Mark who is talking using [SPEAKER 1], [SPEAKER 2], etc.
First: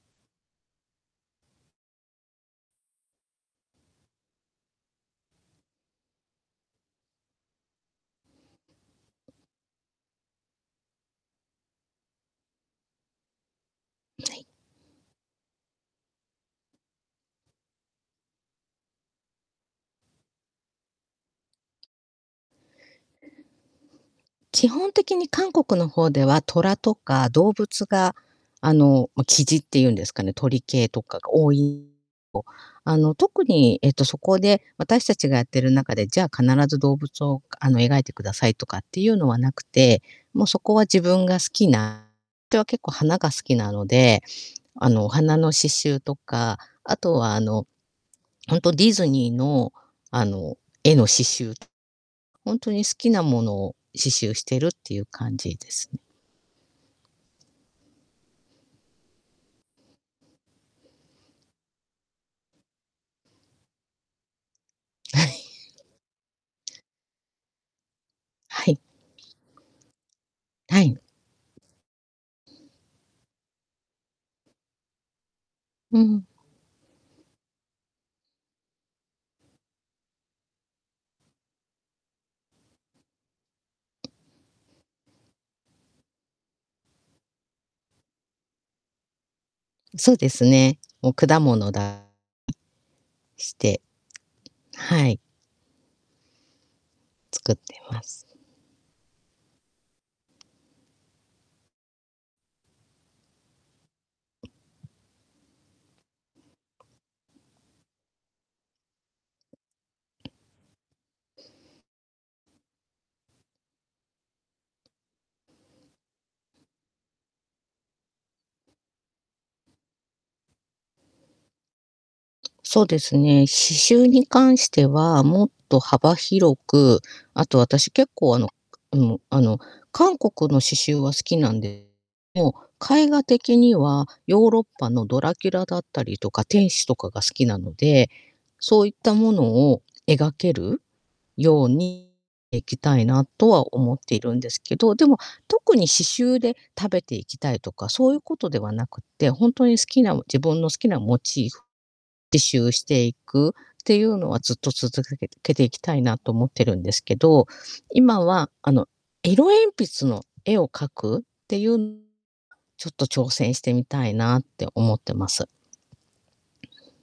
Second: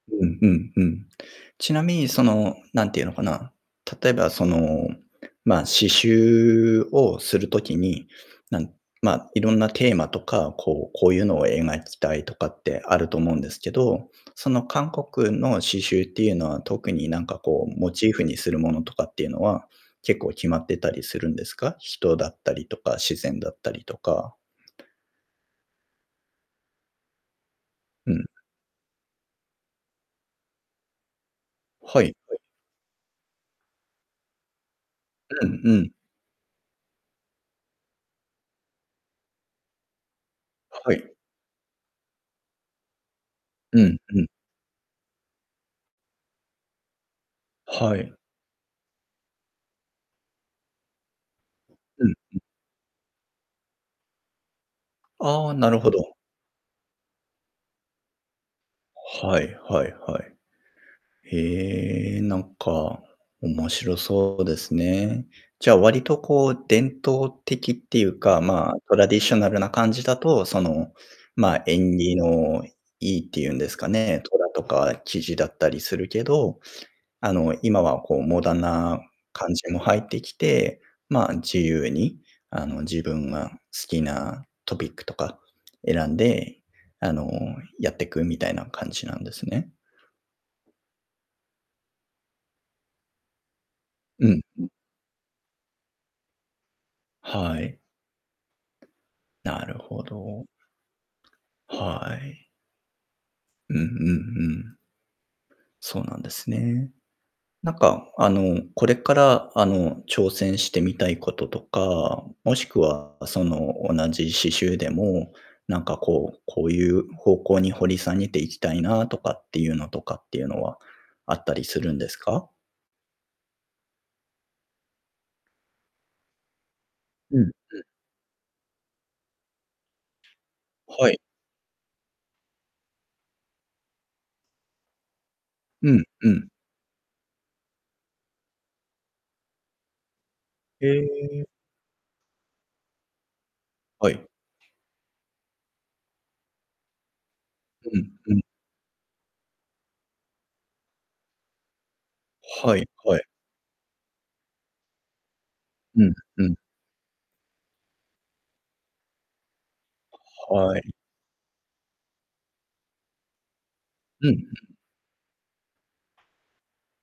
[SPEAKER 1] うんうんうん。ちなみにその、何て言うのかな、例えばその、ま、刺繍をする時に、なんま、色んなテーマとか、こう、こういうのを描きたいとかってあると思うんですけど、
[SPEAKER 2] ない。
[SPEAKER 1] その韓国の刺繍っていうのは特になんかこう、モチーフにするものとかっていうのは、結構決まってたりするんですか？人だったりとか自然だったりとか。
[SPEAKER 2] ちほん的に韓国の方では、虎とか動物
[SPEAKER 1] う
[SPEAKER 2] が、
[SPEAKER 1] ん。
[SPEAKER 2] あの、ま、雉っていうんですかね、鳥系とかが多い
[SPEAKER 1] はい、はい。
[SPEAKER 2] ぼ。あの、特に、えっと、そこで、私たちがやっ
[SPEAKER 1] う
[SPEAKER 2] て
[SPEAKER 1] ん
[SPEAKER 2] る
[SPEAKER 1] うん。
[SPEAKER 2] 中で、じゃあ、必ず動物を、かあの、描いてくださいとかっていうのはなくて、もうそこは
[SPEAKER 1] は
[SPEAKER 2] 自
[SPEAKER 1] い。
[SPEAKER 2] 分が好きなては結構花が好きな
[SPEAKER 1] う
[SPEAKER 2] の
[SPEAKER 1] ん
[SPEAKER 2] で、
[SPEAKER 1] うん。
[SPEAKER 2] あの、お花の刺繍とか、あとは、あの、
[SPEAKER 1] はい。
[SPEAKER 2] ほんとディズニーの、あの、絵の刺繍、
[SPEAKER 1] うんうん。
[SPEAKER 2] ほんとに好きなものを刺繍してるっていう感
[SPEAKER 1] ああ、
[SPEAKER 2] じ
[SPEAKER 1] な
[SPEAKER 2] で
[SPEAKER 1] るほ
[SPEAKER 2] すね。
[SPEAKER 1] ど。はいはいはい。へえ、なんか、面白そうですね。じゃあ、割とこう、伝統的っていうか、
[SPEAKER 2] は
[SPEAKER 1] まあ、
[SPEAKER 2] い。
[SPEAKER 1] トラディショナルな感じだと、そ
[SPEAKER 2] は
[SPEAKER 1] の、
[SPEAKER 2] い。
[SPEAKER 1] ま、縁起のいいって言うんですかね。虎とか雉だったりす
[SPEAKER 2] う
[SPEAKER 1] る
[SPEAKER 2] ん。
[SPEAKER 1] けど、あの、今はこう、モダンな感じも入ってきて、ま、自由に、あの、自分が好きなトピックとか選んで、あの、やってくみたいな感じなんですね。
[SPEAKER 2] そうですね。もう果物だ [unintelligible] して
[SPEAKER 1] うんうん。
[SPEAKER 2] はい。作っ
[SPEAKER 1] は
[SPEAKER 2] て
[SPEAKER 1] い。
[SPEAKER 2] ます。
[SPEAKER 1] なるほど。はい。うんうんうん。そうなんですね。なんか、あの、これから、あの、挑戦してみたいこととか、もしくはその、同じ刺繍でも、なんかこう、こういう方向に掘り下げていきたいな、とかっていうのとかっていうのは、あったりするんですか？
[SPEAKER 2] そうですね、刺繍に関しては、もっと幅広く、
[SPEAKER 1] うん
[SPEAKER 2] あと
[SPEAKER 1] うん。
[SPEAKER 2] 私結構、あの、くあの、あの、韓国の刺繍
[SPEAKER 1] は
[SPEAKER 2] は好
[SPEAKER 1] い。
[SPEAKER 2] きなんでもう、絵画的には、ヨーロッパのドラキュラだっ
[SPEAKER 1] う
[SPEAKER 2] た
[SPEAKER 1] ん
[SPEAKER 2] りと
[SPEAKER 1] う
[SPEAKER 2] か、
[SPEAKER 1] ん。
[SPEAKER 2] 天使とかが好きなので、そういったものを描ける
[SPEAKER 1] へえ。
[SPEAKER 2] ようにいきたいなとは思っ
[SPEAKER 1] は
[SPEAKER 2] てい
[SPEAKER 1] い。
[SPEAKER 2] るんですけど。でも、特に刺繍で食べていきたいとか
[SPEAKER 1] う
[SPEAKER 2] そ
[SPEAKER 1] ん
[SPEAKER 2] ういう
[SPEAKER 1] う
[SPEAKER 2] こ
[SPEAKER 1] ん。
[SPEAKER 2] とではなくて、ほんとに好きなも自分の好きなモチーフ、自習
[SPEAKER 1] は
[SPEAKER 2] し
[SPEAKER 1] い
[SPEAKER 2] てい
[SPEAKER 1] はい。
[SPEAKER 2] くっていうのはずっと続かけてけていきたい
[SPEAKER 1] うん
[SPEAKER 2] なと
[SPEAKER 1] う
[SPEAKER 2] 思っ
[SPEAKER 1] ん。
[SPEAKER 2] てるんですけど。今は、あの、色鉛筆の絵を
[SPEAKER 1] はい。
[SPEAKER 2] 描くっていう [unintelligible] ちょっと挑戦してみたい
[SPEAKER 1] うんう
[SPEAKER 2] なって
[SPEAKER 1] ん。
[SPEAKER 2] 思ってます。